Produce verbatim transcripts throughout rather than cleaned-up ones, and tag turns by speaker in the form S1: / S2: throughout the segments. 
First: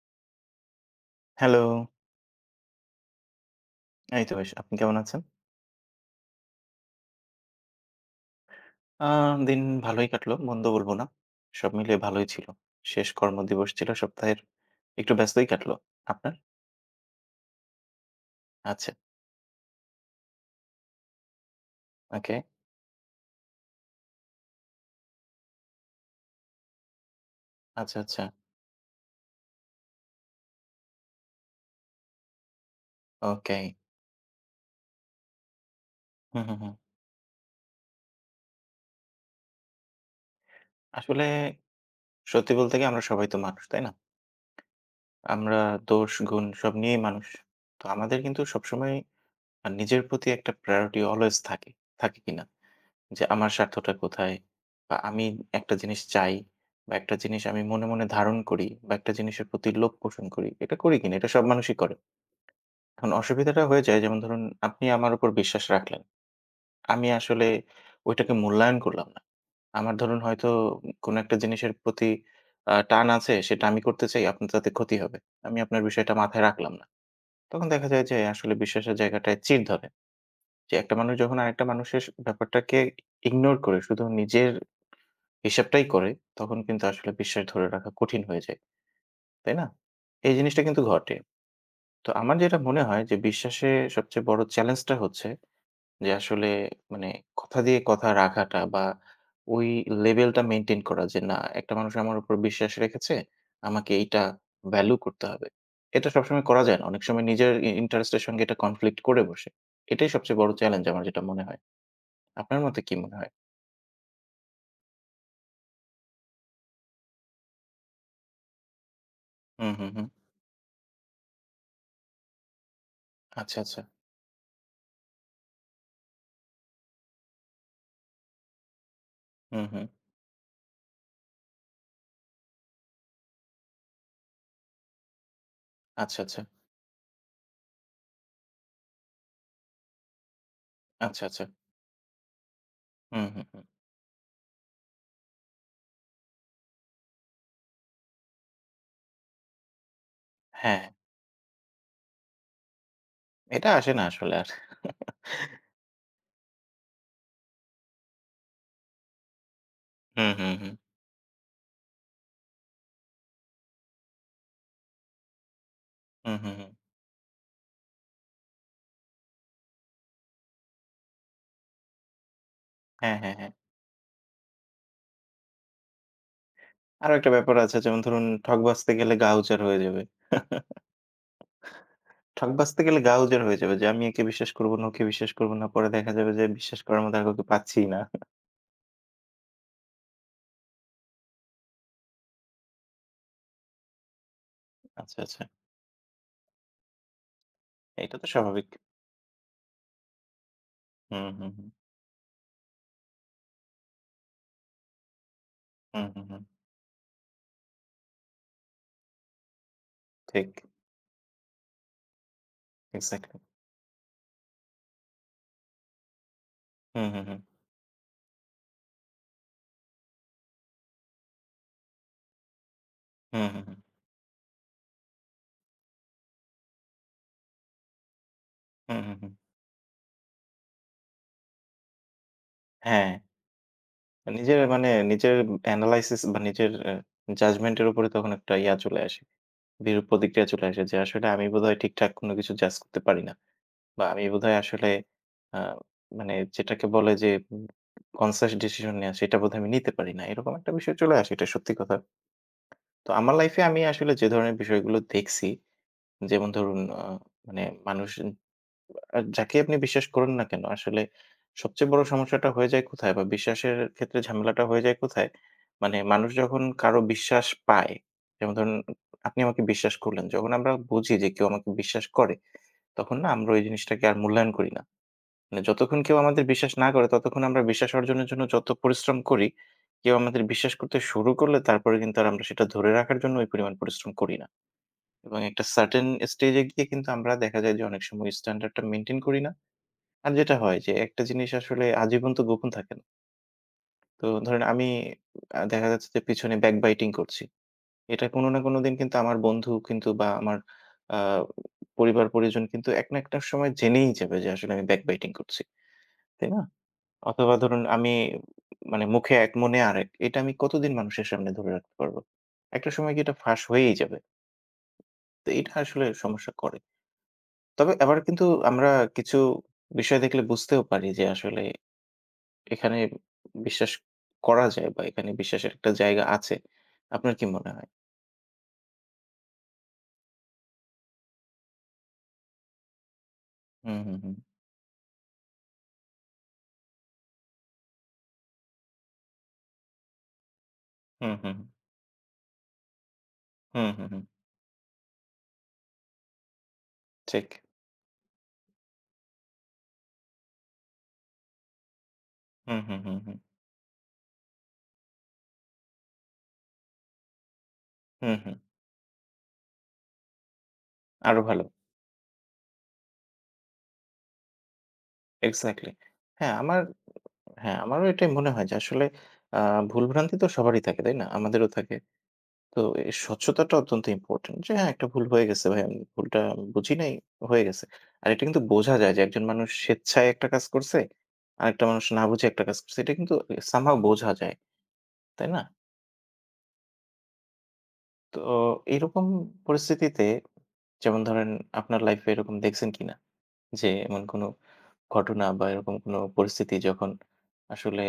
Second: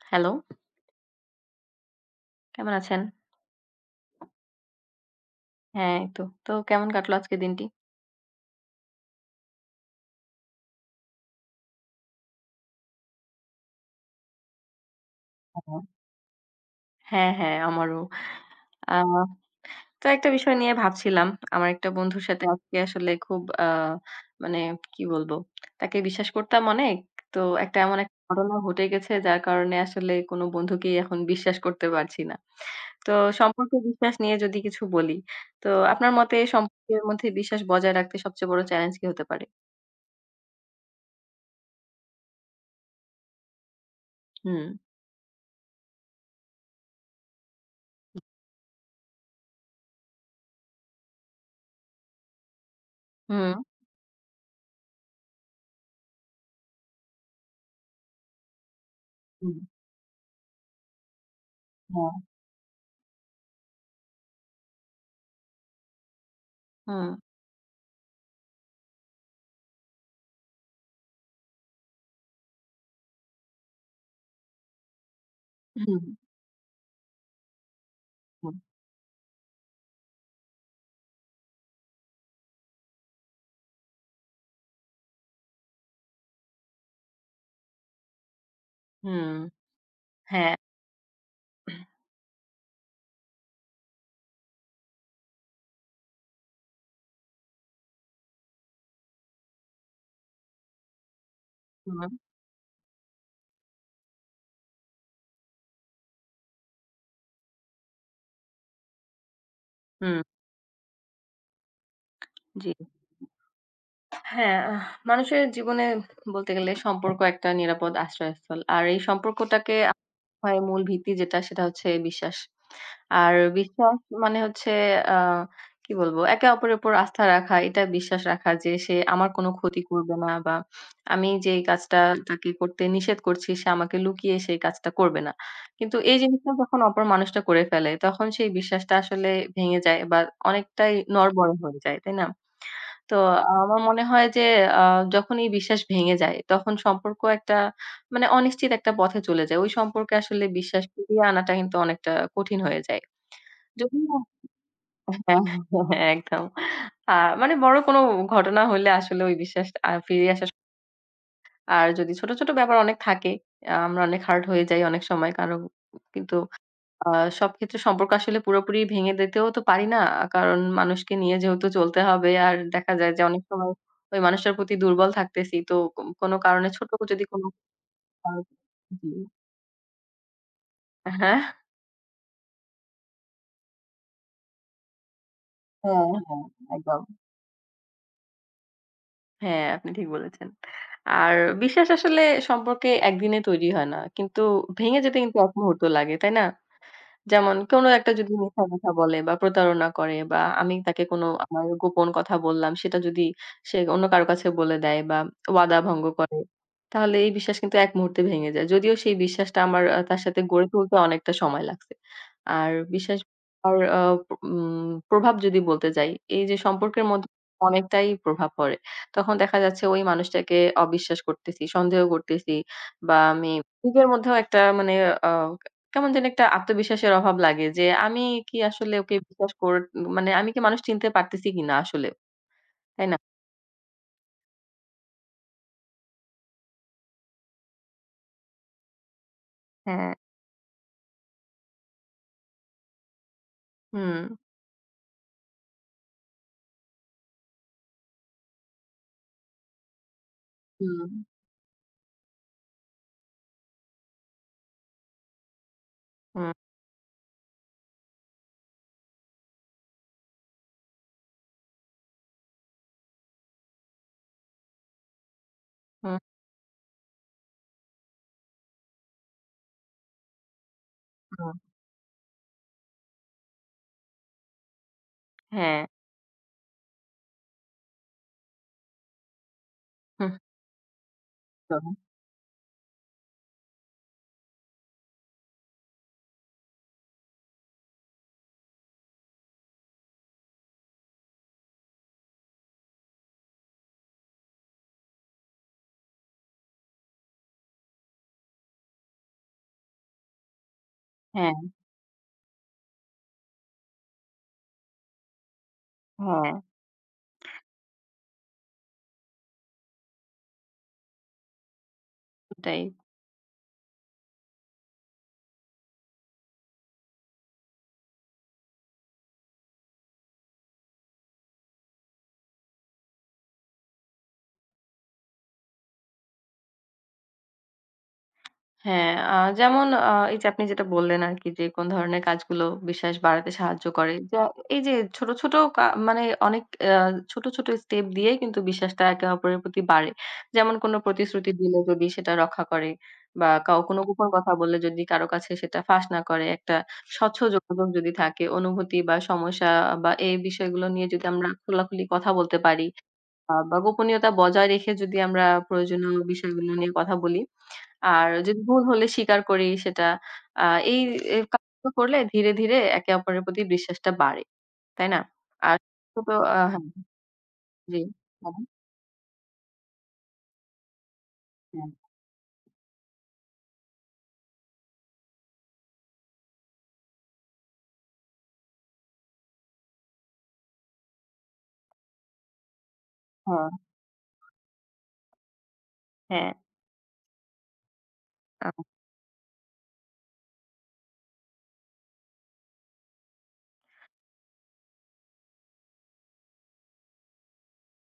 S1: Hello.
S2: Hello.
S1: কেমন আছেন?
S2: এইতো বেশ, আপনি কেমন আছেন?
S1: হ্যাঁ, এইতো। তো, কেমন কাটলো আজকের দিনটি?
S2: আ দিন ভালোই কাটলো, মন্দ বলবো না। সব মিলিয়ে ভালোই ছিলো। শেষ কর্মদিবস ছিলো সপ্তাহের। একটু ব্যস্তই কাটলো।
S1: ও।
S2: আপনার?
S1: হ্যাঁ, হ্যাঁ আমারো।
S2: আচ্ছা।
S1: আ তো একটা বিষয় নিয়ে ভাবছিলাম। আমার একটা বন্ধুর
S2: ওকে।
S1: সাথে আজকে আসলে খুব আ মানে কী বলবো? তাকে বিশ্বাস করতাম অনেক। তো একটা,
S2: আচ্ছা,
S1: এমন একটা
S2: আচ্ছা।
S1: ঘটনা ঘটে গেছে যার কারণে আসলে কোনো বন্ধুকেই এখন বিশ্বাস করতে পারছি না। তো
S2: ওকেই
S1: সম্পর্কে বিশ্বাস নিয়ে যদি কিছু বলি। তো আপনার মতে
S2: হু, হু, হু।
S1: সম্পর্কের মধ্যে বিশ্বাস বজায় রাখতে সবচেয়ে বড় চ্যালেঞ্জ কী হতে পারে?
S2: আসলে, সত্যি বলতে কী আমরা সবাই তো মানুষ, তাই না?
S1: হুম।
S2: আমরা দোষ-গুণ সব নিয়েই মানুষ। তো আমাদের কিন্তু সবসময় আ নিজের প্রতি একটা প্রায়োরিটি always থাকে, থাকে কিনা? যে আমার
S1: হুম।
S2: স্বার্থটা কোথায় বা আমি একটা জিনিস চাই বা এক -টা জিনিস আমি মনে, মনে ধারণ করি বা একটা জিনিসের
S1: হুম।
S2: প্রতি লোভ পোষণ করি। এটা করি কিনা? এটা সব মানুষই করে।
S1: হ্যাঁ।
S2: এখন অসুবিধাটা হয়ে যায় যেমন ধরুন আপনি আমার উপর বিশ্বাস রাখলেন। আমি
S1: হুম।
S2: আসলে ঐটাকে মূল্যায়ন করলাম না। আমার ধরুন হয়তো কোনো একটা জিনিসের প্রতি আ টান আছে, সেটা আমি করতে চাই আপনার তাতে ক্ষতি হবে। আমি আপনার বিষয়টা
S1: [unintelligible]
S2: মাথায় রাখলাম না। তখন দেখা যায় যে আসলে
S1: [unintelligible]
S2: বিশ্বাসের জায়গাটায় চির ধরে। যে একটা মানুষ যখন আরেকটা মানুষের স ব্যাপারটাকে ignore করে শুধু নিজের হিসাবটাই করে, তখন কিন্তু আসলে বিশ্বাস ধরে রাখা কঠিন হয়ে যায়,
S1: হুম,
S2: তাই না? এই
S1: হ্যাঁ।
S2: জিনিসটা কিন্তু ঘটে। তো আমার যেটা মনে হয় যে বিশ্বাসের সবচেয়ে বড় চ্যালেঞ্জটা হচ্ছে, যে আসলে মানে কথা দিয়ে কথা রাখাটা বা ওই লেভেল টা মেইনটেইন করা, যে, "না একটা মানুষ আমার
S1: [unintelligible]
S2: উপর বিশ্বাস রেখেছে, আমাকে এইটা ভ্যালু করতে হবে।" এটা সবসময় করা যায় না, অনেক সময় নিজের ই interest এর সঙ্গে এটা conflict করে বসে। এটাই
S1: হুম।
S2: সবচেয়ে বড় চ্যালেঞ্জ আমার যেটা মনে হয়। আপনার
S1: জ্বী।
S2: মতে কী মনে হয়?
S1: হ্যাঁ, আহ মানুষের জীবনে বলতে গেলে সম্পর্ক একটা নিরাপদ আশ্রয়স্থল। আর এই
S2: উ
S1: সম্পর্কটাকে
S2: হু,
S1: আপ
S2: হুম।
S1: মূল ভিত্তি যেটা সেটা হচ্ছে বিশ্বাস। আর
S2: আচ্ছা, আচ্ছা।
S1: বিশ্বাস মানে হচ্ছে আ কী বলব? একে অপরের উপর আস্থা রাখা এটা বিশ্বাস রাখা যে, "সে আমার কোনো
S2: হু,
S1: ক্ষতি
S2: হুম।
S1: করবে না বা আমি যেই কাজটা তাকে করতে নিষেধ করছি সে আমাকে লুকিয়ে সে কাজটা করবে না।" কিন্তু এই
S2: আচ্ছা, আচ্ছা।
S1: জিনিসটা যখন অপর মানুষটা করে ফেলে তখন সেই বিশ্বাসটা আসলে ভেঙে যায় বা অনেকটাই
S2: আচ্ছা, আচ্ছা।
S1: নড়বড়ে হয়ে যায়। তাই না? তো
S2: হু, হু, হু।
S1: আমার মনে হয় যে আ যখনি বিশ্বাস ভেঙে যায় তখন সম্পর্ক একটা মানে অনিশ্চিত ১ একটা পথে চলে যায়। ওই সম্পর্কে আসলে বিশ্বাস
S2: হ্যাঁ।
S1: ফিরিয়ে আনাটা কিন্তু অনেকটা কঠিন হয়ে যায়।
S2: এটা আসে না
S1: যদিও
S2: আসলে আর।
S1: একদম। আ মানে বড় কোনো ঘটনা হইলে আসলে ওই বিশ্বাসটা ফিরে
S2: হুম,
S1: আসার
S2: হুম, হুম।
S1: আর যদি ছোট, ছোট ব্যাপার অনেক থাকে, অ্যা আমরা অনেক হার্ড হয়ে যাই অনেক সময় কারং
S2: উ
S1: কিন্তু
S2: হুম, হুম।
S1: আ সব ক্ষেত্রে সম্পর্ক আসলে পুরোপুরি ভেঙে দিতেও তো পারি না। কারণ মানুষকে নিয়ে যেহেতু চলতে হবে, আর দেখা যায়
S2: হ্যাঁ,
S1: যে
S2: হ্যাঁ,
S1: অনেক
S2: হ্যাঁ।
S1: সময় ওই মানুষটার প্রতি দুর্বল থাকতেছি। তো কো কোনো কারণে ছোট
S2: আরও
S1: যদি,
S2: একটা
S1: কোনো
S2: ব্যাপার আছে। যেমন ধরুন,
S1: [unintelligible]
S2: "ঠক বাছতে
S1: জি।
S2: গেলে গা উজার হয়ে যাবে।"
S1: অ্যা হ্যাঁ।
S2: ঠক বাছতে গেলে গা উজার হয়ে যাবে যে, "আমি একে বিশ্বাস করবোনা, ওকে বিশ্বাস করবোনা, পরে
S1: হ্যাঁ,
S2: দেখা যাবে
S1: হ্যাঁ,
S2: যে বিশ্বাস
S1: একদম।
S2: করার মতো আর কাউকে পাচ্ছিই না।"
S1: হ্যাঁ, আপনি ঠিক বলেছেন। আর বিশ্বাস আসলে সম্পর্কে একদিনে তৈরি হয় না। কিন্তু ভেঙে
S2: আচ্ছা,
S1: যেতে কিন্তু
S2: আচ্ছা।
S1: এক মুহূর্ত লাগে। তাই না? যেমন কোনো একটা
S2: এটা তো
S1: যদি মিথ্যা
S2: স্বাভাবিক।
S1: কথা বলে বা প্রতারণা করে বা আমি তাকে কোন
S2: হুম, হুম,
S1: আমার
S2: হুম।
S1: গোপন কথা বল্লাম সেটা যদি সে অন্য কারো কাছে বলে দেয় বা ওয়াদা ভঙ্গ
S2: হুম, হুম,
S1: করে।
S2: হুম।
S1: তাহলে এই বিশ্বাস কিন্তু এক মুহূর্তে ভেঙে যায়। যদিও সেই বিশ্বাসটা আমার আ তার সাথে
S2: ঠিক।
S1: গড়ে তুলতে অনেকটা সময় লাগছে। আর বিশ্বাস
S2: এক্সাক্টলি।
S1: আর অ প উম প্রভাব যদি বলতে যাই এই যে সম্পর্কের
S2: হুম, হুম,
S1: মধ্যে
S2: হুম।
S1: অনেকটাই প্রভাব পড়ে। তখন দেখা যাচ্ছে ঐ মানুষটাকে অবিশ্বাস করতেছি, সন্দেহ করতেছি বা
S2: হুম,
S1: আমি
S2: হুম, হুম।
S1: নিজের মধ্যেও অনেকটা মানে আ কেমন যেন একটা আত্মবিশ্বাসের অভাব লাগে, যে আমি কি আসলে
S2: হুম,
S1: ওকে
S2: হুম, হুম।
S1: বিশ্বাস কর আমি কি মানুষ চিনতে পারতেছি কিনা আসলে। তাই
S2: হ্যাঁ।
S1: না?
S2: নিজের মানে নিজের এব এনালাইসিস বা নিজের এ জাজমেন্টের উপরে তখন একটা ইয়া চলে আসে, বিরূপ
S1: হ্যাঁ।
S2: প্রতিক্রিয়া চলে আসে, যে আসলে আমি বোধহয় ঠিকঠাক কোন কিছু জাজ করতে পারি না। বা আমি
S1: হুম।
S2: বোধহয় আসলে অ্যা মানে যেটাকে বলে যে এব কনসিয়াস ডিসিশন নিয়া, সেটা বোধহয় আমি নিতে পারি না। এরকম একটা বিষয় চলে
S1: হুম।
S2: আসে, এটা সত্যি কথা। তো আমার লাইফে আমি আসলে যে ধরনের বিষয়গুলো দেখছি,
S1: হুম।
S2: যেমন ধরুন অ মানে মানুষ অ যাকে আপনি বিশ্বাস করুন না কেন, আসলে সবচেয়ে বড় সমস্যাটা হয়ে যায় কোথায় বা বিশ্বাসের ক্ষেত্রে ঝামেলাটা হয়ে যায় কোথায়? মানে
S1: হুম।
S2: মানুষ যখন কারো বিশ্বাস পায় যেমন ধরুন, আপনি আমাকে বিশ্বাস করলেন যখন আমরা বুঝি যে কেউ
S1: হুম।
S2: আমাকে বিশ্বাস করে। তখন না আমরা ওই জিনিসটাকে আর মূল্যায়ন করি না। মানে
S1: হ্যাঁ।
S2: যতক্ষণ কেউ আমাদের বিশ্বাস না করে ততক্ষণ আমরা বিশ্বাস অর্জনের জন্য যত পরিশ্রম করি কেউ
S1: হুম।
S2: আমাদের বিশ্বাস করতে শুরু করলে
S1: হু, হুম।
S2: তারপরে কিন্তু আমরা সেটা ধরে রাখার জন্য ওই পরিমাণ পরিশ্রম করি না। এবং একটা সার্টেন স্টেজে গিয়ে কিন্তু আমরা দেখা যায় যে অনেক সময় স্ট্যান্ডার্ডটা মেইনটেইন করি না। আর যেটা হয় যে একটা জিনিস আসলে আজীবন তো গোপন থাকে না। তো ধরেন আমি আ দেখা যাচ্ছে যে পিছনে ব্যাক বাইটিং করছি। এটা কোন না কোন দিন কিন্তু আমার বন্ধু কিন্তু বা আমার আ
S1: হ্যাঁ।
S2: পরিবার পরিজন কিন্তু এক না একটা সময় জেনেই যাবে, যে আসলে আমি ব্যাক বাইটিং করছি। তাই
S1: হ্যাঁ।
S2: না? অথবা ধরুন আমি ই মানে মুখে এক মনে আরেক এটা আমি কতদিন মানুষের সামনে ধরে রাখতে পারবো?
S1: ওটাই।
S2: একটা সময় গিয়ে এটা ফাঁস হয়েই যাবে। তো এইটা আসলে সমস্যা করে। তবে আবার কিন্তু আমরা কিছু বিষয় দেখলে বুঝতেও পারি যে, আসলে এখানে বিশ্বাস করা যায় বা এখানে বিশ্বাসের একটা জায়গা আছে। আপনার কি মনে হয়?
S1: হ্যাঁ। আ যেমন আ এইযে আপনি যেটা বললেন আরকি যে কোন ধরনের কাজগুলো বিশ্বাস বাড়াতে সাহায্য
S2: হু, হু,
S1: করে।
S2: হু।
S1: যা এইযে ছোট, ছোট কা মানে অনেক আ ছোট, ছোট স্টেপ দিয়েই কিন্তু বিশ্বাসটা একে অপরের প্রতি বাড়ে। যেমন কোন
S2: হু,
S1: প্রতিশ্রুতি
S2: হু।
S1: দিলে যদি সেটা রক্ষা করে বা
S2: হু,
S1: কাও কোন
S2: হু, হু।
S1: গোপন কথা বললে যদি কারো কাছে সেটা ফাঁস না করে একটা স্বচ্ছ
S2: ঠিক।
S1: যোগাযোগ যদি থাকে, অনুভূতি বা সমস্যা বা এই বিষয়গুলো নিয়ে যদি আমরা খোলাখুলি কথা বলতে
S2: হু,
S1: পারি
S2: হু, হু, হু।
S1: আ বা গোপনীয়তা বজায় রেখে যদি আমরা প্রয়োজনীয় বিষয়গুলো নিয়ে কথা বলি।
S2: হু,
S1: আর
S2: হু।
S1: যদি ভুল হলে স্বীকার করি সেটা, আ এই এ
S2: আরও ভালো।
S1: কাজগুলো করলে ধীরে, ধীরে একে অপরের প্রতি বিশ্বাসটা বাড়ে। তাই না? আর
S2: এক্সাক্টলি।
S1: টুট
S2: হ্যাঁ, আমার...
S1: আহান...
S2: হ্যাঁ,
S1: জি।
S2: আমারও এটাই মনে
S1: বলেন।
S2: হয় যে আসলে আ ভুল ভ্রান্তিতো সবারই থাকে তাই না? আমাদেরও
S1: হ্যাঁ।
S2: থাকে। তো এই স্বচ্ছতাটা অত্যন্ত ইম্পোর্টেন্ট। যে হ্যাঁ, একটা ভুল হয়ে গেছে ভাই, ভুলটা বুঝি নাই, হয়ে গেছে। আর এটা কিন্তু বোঝা যায় যে একজন মানুষ স্বেচ্ছায় একটা কাজ করছে, আরেকটা মানুষ না বুঝে একটা কাজ করছে। এটা কিন্তু
S1: হা
S2: সামহাউ বোঝা যায়। তাই না?
S1: হ্যাঁ।
S2: তো
S1: কাকু।
S2: এরকম পরিস্থিতিতে, যেমন ধরেন আপনার লাইফে এরকম দেখছেন কিনা? যে এমন কোন ঘটনা বা এরকম কোন পরিস্থিতি যখন আসলে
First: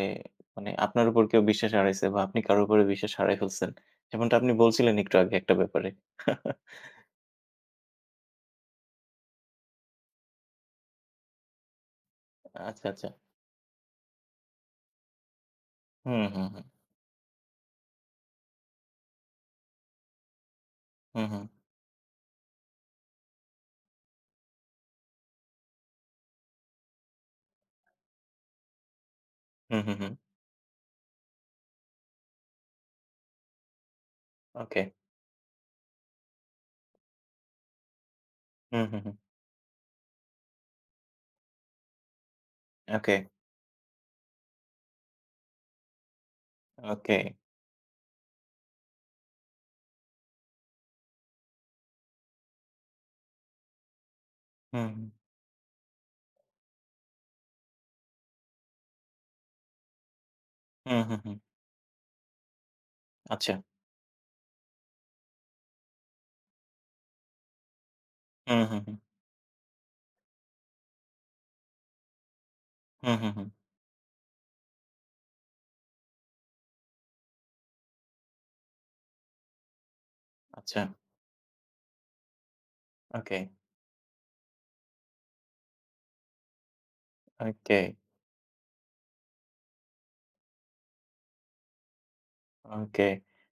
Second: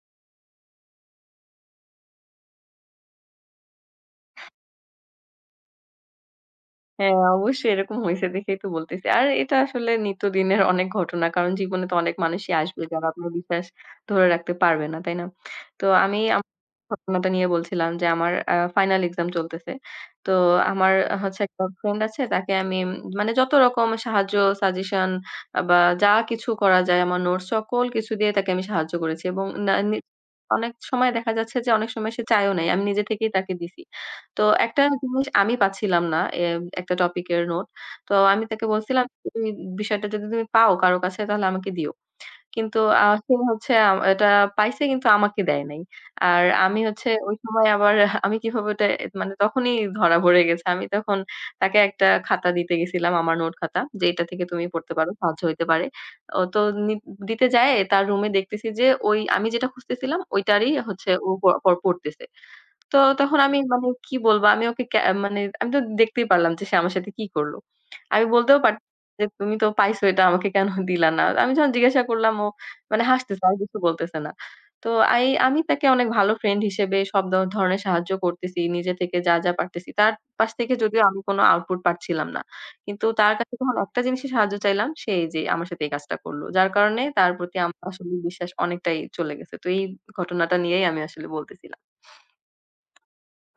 S2: মানে আপনার উপর কেউ বিশ্বাস হারাইছে বা আপনি কারো উপরে বিশ্বাস হারাই ফেলছেন। যেমনটা আপনি বলছিলেন একটু আগে একটা ব্যাপারে।
S1: হ্যাঁ, অবশ্যই, এরকম হইছে দেখেই তো বলতেছি। আরে এটা আসলে নিত্যদিনের অনেক ঘটনা। কারণ জীবনেতো অনেক মানুষই আসবে
S2: আচ্ছা,
S1: যারা
S2: আচ্ছা।
S1: আপনার বিশ্বাস ধরে রাখতে পারবে না। তাই না? তো
S2: হু,
S1: আমি
S2: হু,
S1: আমার
S2: হু।
S1: ঘটনাটা নিয়ে বলছিলাম যে আমার আ ফাইনাল এক্সাম চলতেছে। তো আমার
S2: হু,
S1: হচ্ছে
S2: হু।
S1: একটা ফ্রেন্ড আছে তাকে আমি উম মানে যতরকম সাহায্য সাজেশন আ বা যা কিছু করা যায় আমার নোটস সকল কিছু দিয়ে তাকে আমি সাহায্য করেছি। এবং না
S2: হু, হু,
S1: নি
S2: হু।
S1: অনেক সময় দেখা যাচ্ছে যে অনেক সময় সে চায়ও নাই। আমি নিজে থেকেই তাকে দিছি। তো
S2: ওকে।
S1: একটা জিনিস আমি পাচ্ছিলাম না এ একটা টপিকের নোট। তো আমি তাকে
S2: হু, হু,
S1: বলছিলাম
S2: হু।
S1: তুই বিষয়টা যদি তুমি পাও কারো কাছে তাহলে আমাকে দিও। কিন্তু আ
S2: ওকে।
S1: সে হচ্ছে আ এটা পাইছে কিন্তু আমাকে দেয় নাই। আর আমি হচ্ছে
S2: ওকে!
S1: ঐ সময় আমার আমি কিভাবে ওটা মানে তখনই ধরা পড়ে গেছে। আমি তখন তাকে একটা খাতা দিতে গেছিলাম আমার নোট খাতা, যে এটা থেকে তুমি পড়তে
S2: হুম।
S1: পারো। সাহায্য হইতে পারে। ও তো নি দিতে যায়ে তার রুমে দেখতেছি যে ওই আমি যেটা খুঁজতেছিলাম ঐটারই
S2: উ
S1: হচ্ছে
S2: হু,
S1: ও
S2: হু।
S1: পড় পড়তেছে। তো তখন আমি
S2: আচ্ছা।
S1: মানে কি বলব আমি ওকে ক্যা মানে আমিতো দেখতেই পারলাম যে সে আমার সাথে কি করল। আমি
S2: উ
S1: বলতেও
S2: হু,
S1: পারছি না
S2: হু।
S1: যে তুমি তো পাইছো এটা আমাকে কেন দিলা না? আমি যখন জিজ্ঞাসা করলাম ও মানে
S2: হু, হু,
S1: হাসতেছে
S2: হু।
S1: আর কিছু বলতেছে না। তো আই আমি তাকে অনেক ভালো ফ্রেন্ড হিসেবে সব দ ধরনের সাহায্য করতেছি। নিজে থেকে যা, যা পারতেছি। তার পাশ থেকে
S2: আচ্ছা।
S1: যদিও আমি কোন আউটপুট পাচ্ছিলাম না। কিন্তু তার
S2: ওকে।
S1: কাছে যখন একটা জিনিসের সাহায্য চাইলাম সে এইযে আমার সাথে এই কাজটা করল। যার কারণে তার প্রতি আমার
S2: ওকে!
S1: আসলে বিশ্বাস অনেকটাই চলে গেছে। তো এই ঘটনাটা নিয়েই আমি আসলে বলতেছিলাম।
S2: ওকে।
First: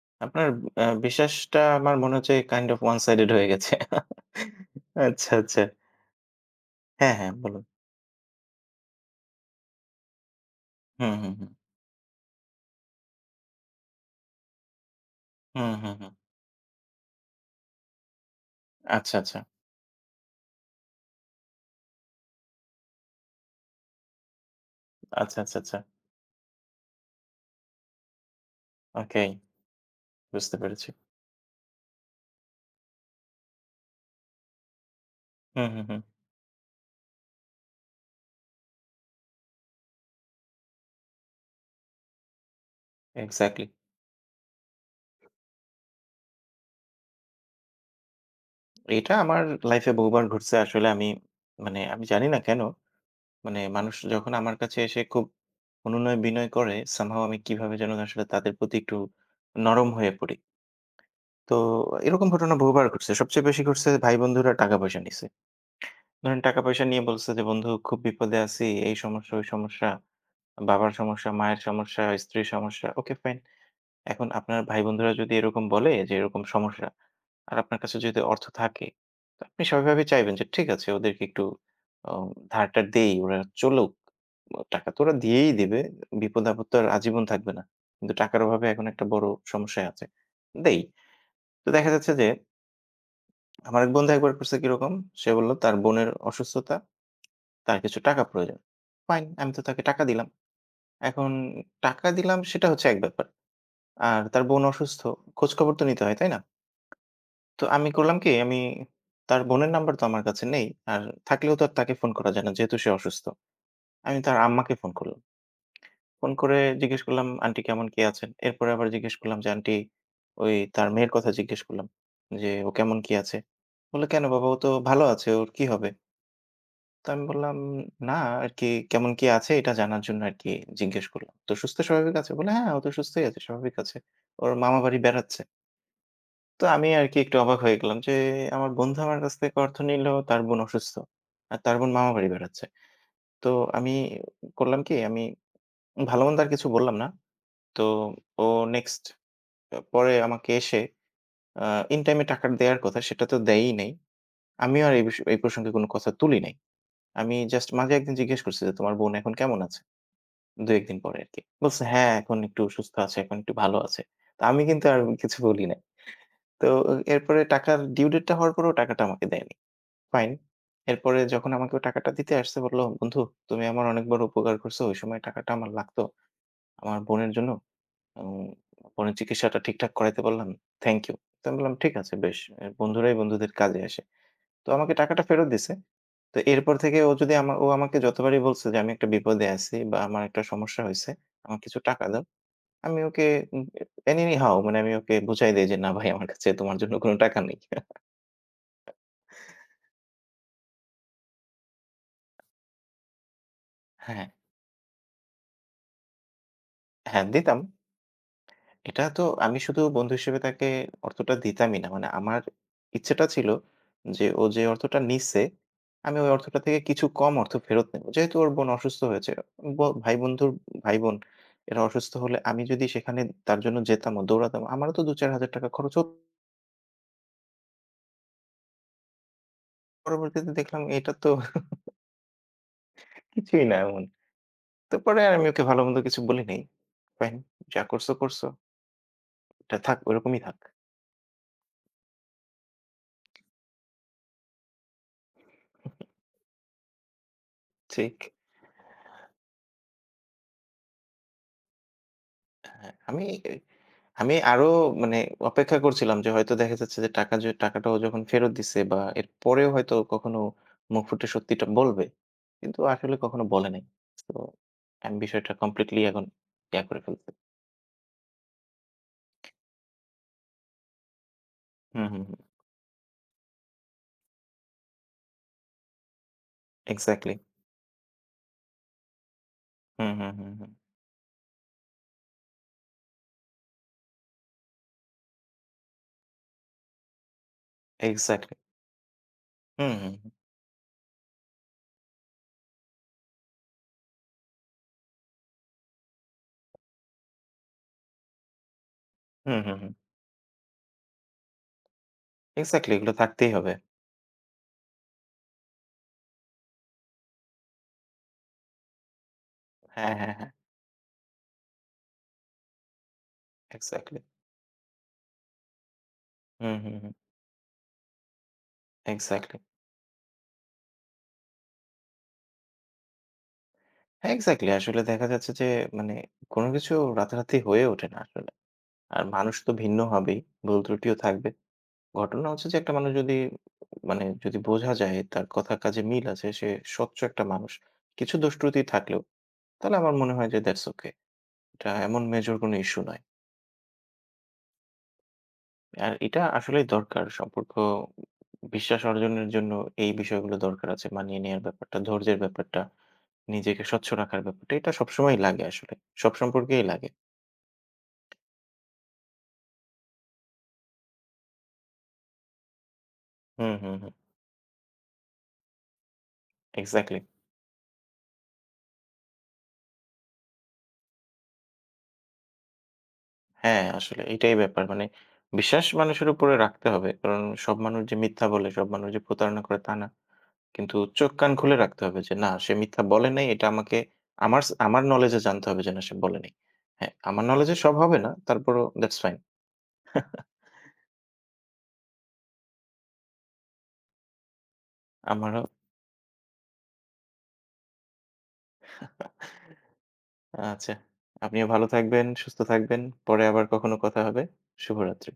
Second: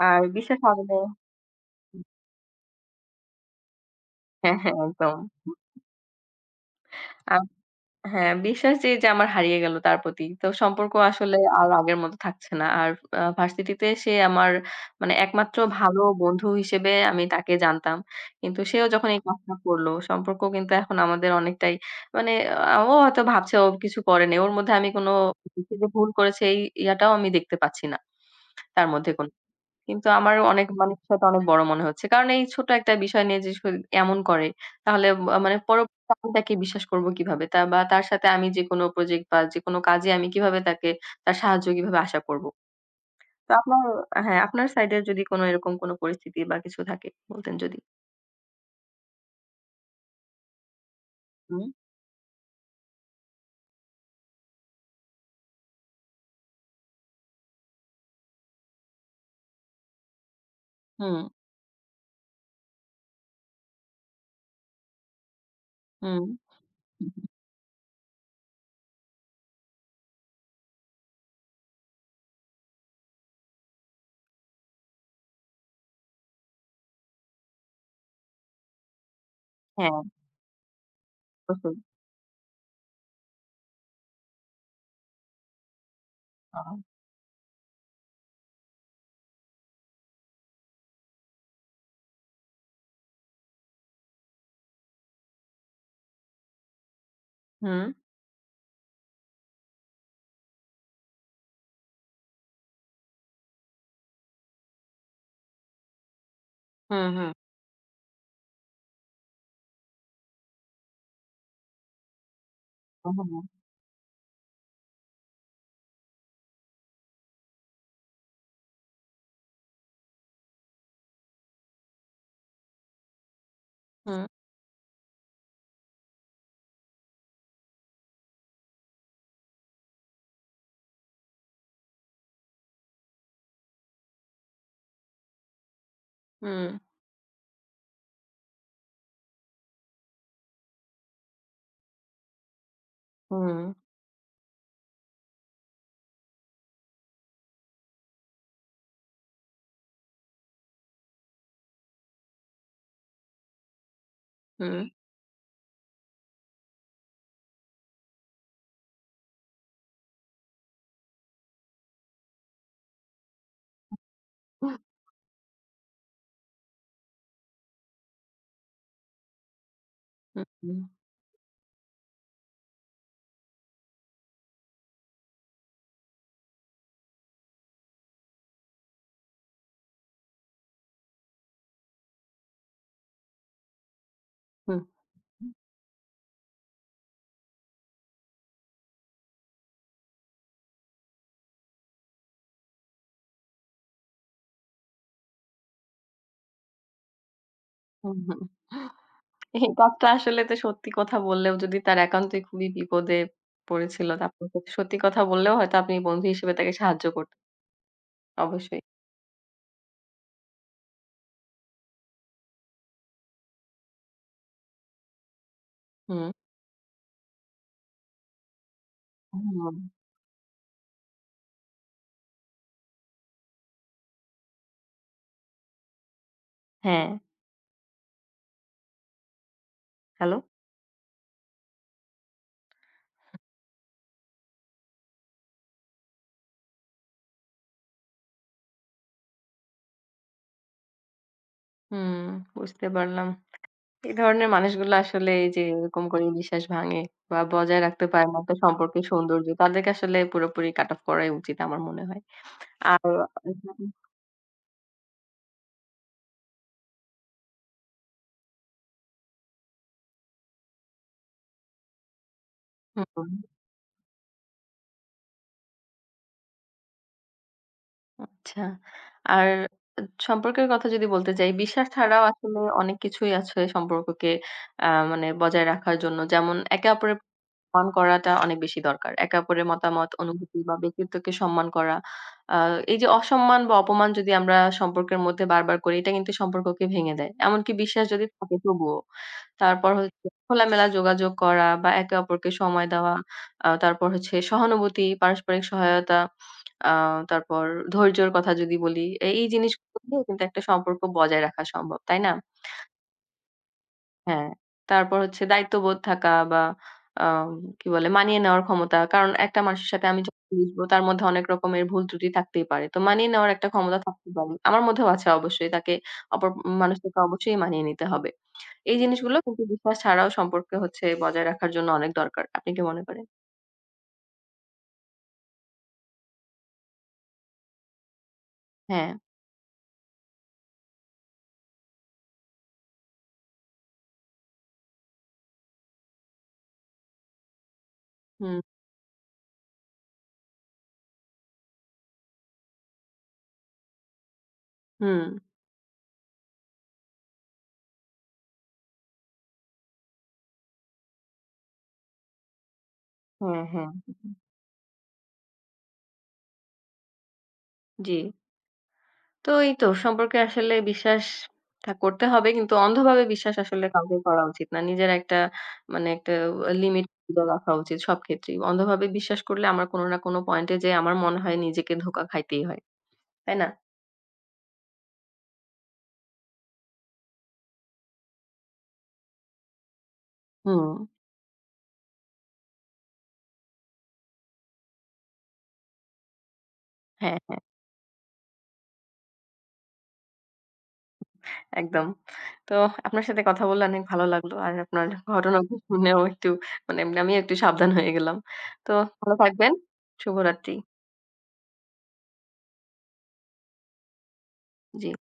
S1: আর
S2: আপনার
S1: বিশ্বাস
S2: আ
S1: হারালে
S2: বিশ্বাসটা আমার
S1: হুম।
S2: মনে হচ্ছে কাইন্ড ওফ ওয়ান সাইডেড হয়ে গেছে।
S1: হ্যাঁ, হ্যাঁ, একদম।
S2: আচ্ছা, আচ্ছা। হ্যাঁ, হ্যাঁ,
S1: আম
S2: বলুন।
S1: হ্যাঁ, বিশ্বাস যেই যে আমার হারিয়ে গেল তার প্রতি। তো সম্পর্ক
S2: হু, হু,
S1: আসলে
S2: হু।
S1: আর আগের মত থাকছে না। আর আ ভার্সিটিতে সে আমার মানে একমাত্র
S2: হু, হু,
S1: ভালো
S2: হু।
S1: বন্ধু হিসেবে আমি তাকে জানতাম। কিন্তু সেও যখন
S2: আচ্ছা,
S1: এই
S2: আচ্ছা।
S1: কাজটা করল সম্পর্ক কিন্তু এখন আমাদের অনেকটাই মানে আ ও হয়তো ভাবছে ও কিছু করেনি। ওর মধ্যে আমি কোন
S2: আচ্ছা, আচ্ছা, আচ্ছা,
S1: কিছু
S2: আচ্ছা।
S1: যে ভুল করেছি এই ইয়াটাও আমি দেখতে পাচ্ছি না। তার মধ্যে
S2: ওকে।
S1: কোন। কিন্তু আমারও
S2: বুঝতে
S1: অনেক
S2: পেরেছি।
S1: মানুষের সাথে অনেক বড় মনে হচ্ছে। কারণ এই ছোট একটা বিষয় নিয়ে যেস করে, এমন করে তাহলে আ মানে
S2: হু, হু, হু।
S1: পরবর্তীতে আমি তাকে বিশ্বাস করব কিভাবে? তার বা তার সাথে আমি যেকোনো প্রজেক্ট বা যেকোনো কাজে আমি কিভাবে তাকে, তার সাহায্য কিভাবে আশা করব। তো
S2: এক্সাক্টলি।
S1: আপনার হ্যাঁ, আপনার সাইডের যদি কোনো এরকম কোনো পরিস্থিতি বা কিছু থাকে? বলতেন যদি।
S2: এটা আমার লাইফে বহুবার ঘটছে আসলে আমি,
S1: হুম।
S2: মানে আমি জানি না কেনো? মানে মানুষ যখন আমার কাছে এসে খুব অনুনয়-বিনয় করে, some how, আমি কিভাবে যেন আসলে তাদের প্রতি একটু নরম হয়ে পড়ি।
S1: হুম।
S2: তো এরকম ঘটনা বহুবার ঘটছে, সবচেয়ে বেশি ঘটছে ভাই-বন্ধুরা টাকা-পয়সা নিছে।
S1: হুম।
S2: ধরুন টাকা-পয়সা নিয়ে বলছে যে, বন্ধু খুব বিপদে আছি, এই সমস্যা, ওই সমস্যা, বাবার সমস্যা, মায়ের সমস্যা, স্ত্রীর সমস্যা, ওকে ফাইন। এখন আপনার ভাই-বন্ধুরা যদি এরকম বলে যে, এরকম সমস্যা আর আপনার কাছে যদি অর্থ থাকে, তো আপনি সভাবে
S1: হ্যাঁ।
S2: চাইবেন যে ঠিক আছে ওদেরকে একটু
S1: [unintelligible]
S2: অ ধারটা দেই, ওরা চলুক। টাকাতো ওরা দিয়েই দিবে,
S1: আ
S2: বিপদ-আপদ তো
S1: হুঁ।
S2: আর আজীবন থাকবে না। কিন্তু টাকার অভাবে এখন একটা বড় সমস্যায় আছে, দেই। তো দেখা যাচ্ছে যে আমার এক বন্ধু একবার করছে কিরকম? সে বলল তার বোনের অসুস্থতা, তার
S1: হুম।
S2: কিছু টাকা প্রয়োজন। ফাইন, আমি তো তাকে টাকা দিলাম। এখন টাকা দিলাম সেটা হচ্ছে এক ব্যাপার, আর তার বোন অসুস্থ, খোঁজ খবরতো নিতে হয় তাই না?
S1: হুম, হুম।
S2: তো আমি করলাম কি? আমি তার বোনের নাম্বার তো আমার কাছে নেই, আর থাকলেও তো তাকে ফোন করা যায় না, যেহেতু সে
S1: হুম,
S2: অসুস্থ।
S1: হুম, হুঁ।
S2: আমি তার আম্মাকে ফোন করলাম। ফোন করে জিজ্ঞেস করলাম, "আন্টি কেমন, কি আছেন?" এরপরে আবার জিজ্ঞেস করলাম যে আন্টি, ওই তার মেয়ের কথা জিজ্ঞেস করলাম, যে, "ও কেমন কি আছে?" বললো,
S1: হুম।
S2: "কেনো বাবা? ও তো ভালো আছে, ওর কি হবে?" তো আমি বললাম, "না আরকি কেমন কি আছে এটা জানার জন্য আরকি জিজ্ঞেস করলাম। তো সুস্থ স্বাভাবিক আছে?" বলল, "হ্যাঁ ও তো সুস্থই আছে স্বাভাবিক আছে। ওর মামা বাড়ি বেড়াচ্ছে।" তো
S1: হুম।
S2: আমি আরকি একটু অবাক হয়ে গেলাম যে আমার বন্ধু আমার কাছ থেকে অর্থ নিল তার বোন অসুস্থ। আর তার বোন মামার বাড়ি বেড়াচ্ছে। তো
S1: হুম।
S2: আমি করলাম কি আমি ভালোমন্দ আর কিছু বললাম না। তো ও নেক্সট আ পরে আমাকে এসে আ ইন টাইমে টাকাটা দেয়ার কথা সেটাতো দেয়ই নাই। আমিও
S1: হুম।
S2: আর এই বিস এই প্রসঙ্গে কোনো কথা তুলি নাই। আমি জাস্ট মাঝে একদিন জিজ্ঞেস করছি যে, "তোমার বোন এখন কেমন আছে?" দুই-এক দিন পরে আরকি। বলছে, "হ্যাঁ, এখন একটু সুস্থ আছে, এখন একটু ভালো আছে।" তো আমি কিন্তু আর
S1: [unintelligible]
S2: কিছু বলি নাই। তো এরপরে টাকার ডিউ ডেটটা হওয়ার পরেও ও টাকাটা আমাকে দেয়নি। ফাইন।
S1: হু, হুম।
S2: এরপরে যখন আমাকে ও টাকাটা দিতে আসছে বলল, "বন্ধু তুমি আমার অনেকবার উপকার করছো ঐ সময় টাকাটা আমার লাগতো। আমার বোনের জন্য, আম বোনের চিকিৎসাটা ঠিকঠাক করাইতে পারলাম। Thank you." তো আমি বললাম, "ঠিক আছে বেশ এ বন্ধুরাই বন্ধুদের কাজে আসে।" তো
S1: হুম।
S2: আমাকে টাকাটা ফেরত
S1: উ
S2: দিছে। তো এরপর থেকে ও যদি আমা ও আমাকে যতবারই বলছে যে আমি একটা বিপদে আছি বা আমার একটা সমস্যা হইছে আমার কিছু টাকা দাও। আমি ওকে উ অ্যানিহাও মানে আমি ওকে বুঝাই দেই যে না ভাই আমার কাছে তোমার জন্য কোনো টাকা নাই।
S1: হু, হু এই কথা আসলে তো সত্যি কথা বললেও যদি তার একান্তই খুবই বিপদে পড়েছিলো।
S2: হ্যাঁ।
S1: [unintelligible] সত্যি কথা বললেও হয়তো আপনি বন্ধু হিসেবে তাকে সাহায্য কর
S2: হ্যাঁ, দিতাম।
S1: অবশ্যই।
S2: এটা তো আমি শুধু বন্ধু হিসেবে তাকে অর্থটা দিতামই না। মানে আমার ইচ্ছেটা ছিলো যে ও যে অর্থটা নিচ্ছে আমি ওই
S1: হুম।
S2: অর্থটা থেকে কিছু কম অর্থ ফেরত নেবো। যেহেতু ওর বোন অসুস্থ হয়েছে।
S1: হুম।
S2: ব ভাই বন্ধুর ভাই-বোন এরা অসুস্থ হলে আমি যদি সেখানে তার জন্য যেতাম ও দৌড়াতাম আমারও তো দুই হাজার-চার হাজার টাকা খরচ হত
S1: হ্যাঁ। হ্যালো?
S2: পরবর্তীতে দেখলাম এটা তো কিছুই না এমন। তারপরে আর আমি ওকে ভালো-মন্দ কিছু বলি নাই। ফাইন যা করছো, করছো এটা থাক, ওরকমই থাক।
S1: হুম, বুঝতে পারলাম। এ ধরনের মানুষগুলো আসলে এই যে এরকম করে বিশ্বাস ভাঙে বা বজায় রাখতে
S2: ঠিক।
S1: পারেনা তো সম্পর্কের সৌন্দর্য। তাদেরকে আসলে পুরোপুরি কাট অফ করাই উচিত আমার মনে হয়
S2: হ্যাঁ,
S1: আর
S2: আমি এ
S1: [unintelligible]
S2: আমি আরো মানে অপেক্ষা করছিলাম যে হয়তো দেখা যাচ্ছে যে টাকা যে টাকাটাও যখন ফেরত দিচ্ছে বা এরপরেও হয়তো কখনো মুখ ফুটে সত্যিটা বলবে। কিন্তু
S1: হ্যাঁ,
S2: আসলে
S1: বলুন।
S2: কখনো বলে নাই। তো আমি বিষয়টা কমপ্লিটলি এখন বেয়ার করে ফেলছি।
S1: আচ্ছা, আর এ সম্পর্কের কথা যদি বলতে যাই বিশ্বাস
S2: হুম, হুম,
S1: ছাড়াও
S2: হুম।
S1: আসলে অনেক কিছুই আছে সম্পর্ককে আ মানে বজায় রাখার জন্য যেমন একে অপরের
S2: এক্সাক্টলি।
S1: সম্মান করাটা অনেক বেশি দরকার। একে অপরের মতামত,
S2: হুম, হুম, হুম,
S1: অনুভূতি
S2: হুম।
S1: বা ব্যক্তিত্বকে সম্মান করা। আ এই যে অসম্মান বা অপমান যদি আমরা সম্পর্কের মধ্যে বারবার করি, এটা কিন্তু সম্পর্ককে ভেঙে দেয়। এমনকি বিশ্বাস যদি
S2: এক্সাক্টলি।
S1: থাকে তবুও।
S2: হু,
S1: তারপর
S2: হু,
S1: হচ্ছে
S2: হু।
S1: খোলামেলা যোগাযোগ করা বা একে অপরকে সময় দেওয়া, আ তারপর হচ্ছে সহানুভূতি, পারস্পরিক সহায়তা, আ তারপর ধৈর্যের কথা যদি বলি, এই
S2: হু, হু, হু।
S1: জিনিসগুলো [unintelligible] কিন্তু একটা সম্পর্ক বজায় রাখা সম্ভব। তাই না?
S2: এক্সাক্টলি এগুলো থাকতেই হবে।
S1: হ্যাঁ, তারপর হচ্ছে দায়িত্ববোধ থাকা বা আ আম কি বলে মানিয়ে নেওয়ার ক্ষমতা। কারণ একটা মানুষের সাথে
S2: হ্যাঁ,
S1: আমি
S2: হ্যাঁ,
S1: যখন
S2: হ্যাঁ।
S1: মিশবো তার মধ্যে অনেক রকমের ভুল-ত্রুটি থাকতেই পারে, তো মানিয়ে নেওয়ার একটা ক্ষমতা
S2: এক্সাক্টলি।
S1: থাকতেই পারে। আমার মধ্যেও আছে, অবশ্যই তাকে অপর
S2: হুম, হুম,
S1: মানুষের
S2: হুম।
S1: সাথে অবশ্যই মানিয়ে নিতে হবে। এই জিনিসগুলো
S2: এক্সাক্টলি।
S1: কিন্তু বিশ্বাস ছাড়াও সম্পর্কে হচ্ছে বজায় রাখার জন্য অনেক দরকার। আপনি কি মনে করেন?
S2: এক্সাক্টলি আসলে দেখা যাচ্ছে যে মানে কোনো কিছু রাতারাতি হয়ে ওঠে না আসলে।
S1: হ্যাঁ।
S2: আর মানুষ তো ভিন্ন হবেই, ভুলত্রুটিও থাকবে। ঘটনা হচ্ছে যে একটা মানুষ যদি মানে যদি বোঝা যায় তার কথা কাজে মিল আছে সে স্বচচ একটা মানুষ কিছু
S1: হুম।
S2: দোষত্রুটি থাকলেও, তাহলে আমার মনে হয় যে দ্যাটস ওকে। এটা এমন মেজর কোনো ইস্যু নয়।
S1: হুম।
S2: আর এটা আসলেই দরকার সম্পর্ক বিশ্বাস অর্জনের জন্য এই বিষয়গুলো দরকার আছে। মানিয়ে নেওয়ার ব্যাপারটা, ধৈর্যের ব্যাপারটা,
S1: হ্যাঁ,
S2: নিজেকে
S1: হ্যাঁ,
S2: স্বচ্ছ
S1: হু।
S2: রাখার ব্যাপারটা। এটা সবসময়ই লাগে আসলে সব সম্পর্কেই লাগে।
S1: জি। তো এই তো সম্পর্কে আসলে বিশ্বাস থা করতে হবে কিন্তু অন্ধভাবে বিশ্বাস
S2: হুম,
S1: আসলে
S2: হুম, হুম।
S1: কাউকে করা উচিত না। নিজের একটা মানে একটা লিমিট
S2: এক্সাক্টলি।
S1: হয়তো রাখা উচিত সব ক্ষেত্রেই। অন্ধভাবে বিশ্বাস করলে আমার কোনো না কোনো পয়েন্টে যেয়ে আমার মনে হয় নিজেকে ধোঁকা খাইতেই হয়। তাই না?
S2: হ্যাঁ, আসলে এইটাই ব্যাপার। মানে বিশ্বাস মানুষের উপরে রাখতে হবে কারণ সব মানুষ যে মিথ্যা বলে, সব মানুষ যে প্রতারণা করে, তা না। কিন্তু
S1: হুম।
S2: চোখ-কান খুলে রাখতে হবে যে না সে মিথ্যা বলে নাই এটা আমাকে আমারস আমার নলেজে জানতে হবে যে না সে বলে নাই। হ্যাঁ,
S1: হ্যাঁ,
S2: আমার
S1: হ্যাঁ।
S2: নলেজে সব হবে না, তারপরও দ্যাটস ফাইন।
S1: একদম। তো আপনার সাথে কথা বললে অনেক ভালো লাগলো, আর আপনার ঘটনা
S2: আমারও
S1: শুনেও একটু মানে আমিও একটু সাবধান হয়ে গেলাম। তো ভালো থাকবেন, শুভরাত্রি।
S2: আচ্ছা, আপনিও ভালো থাকবেন, সুস্থ থাকবেন। পরে আবার কখনো কথা হবে,
S1: জি।
S2: শুভরাত্রি।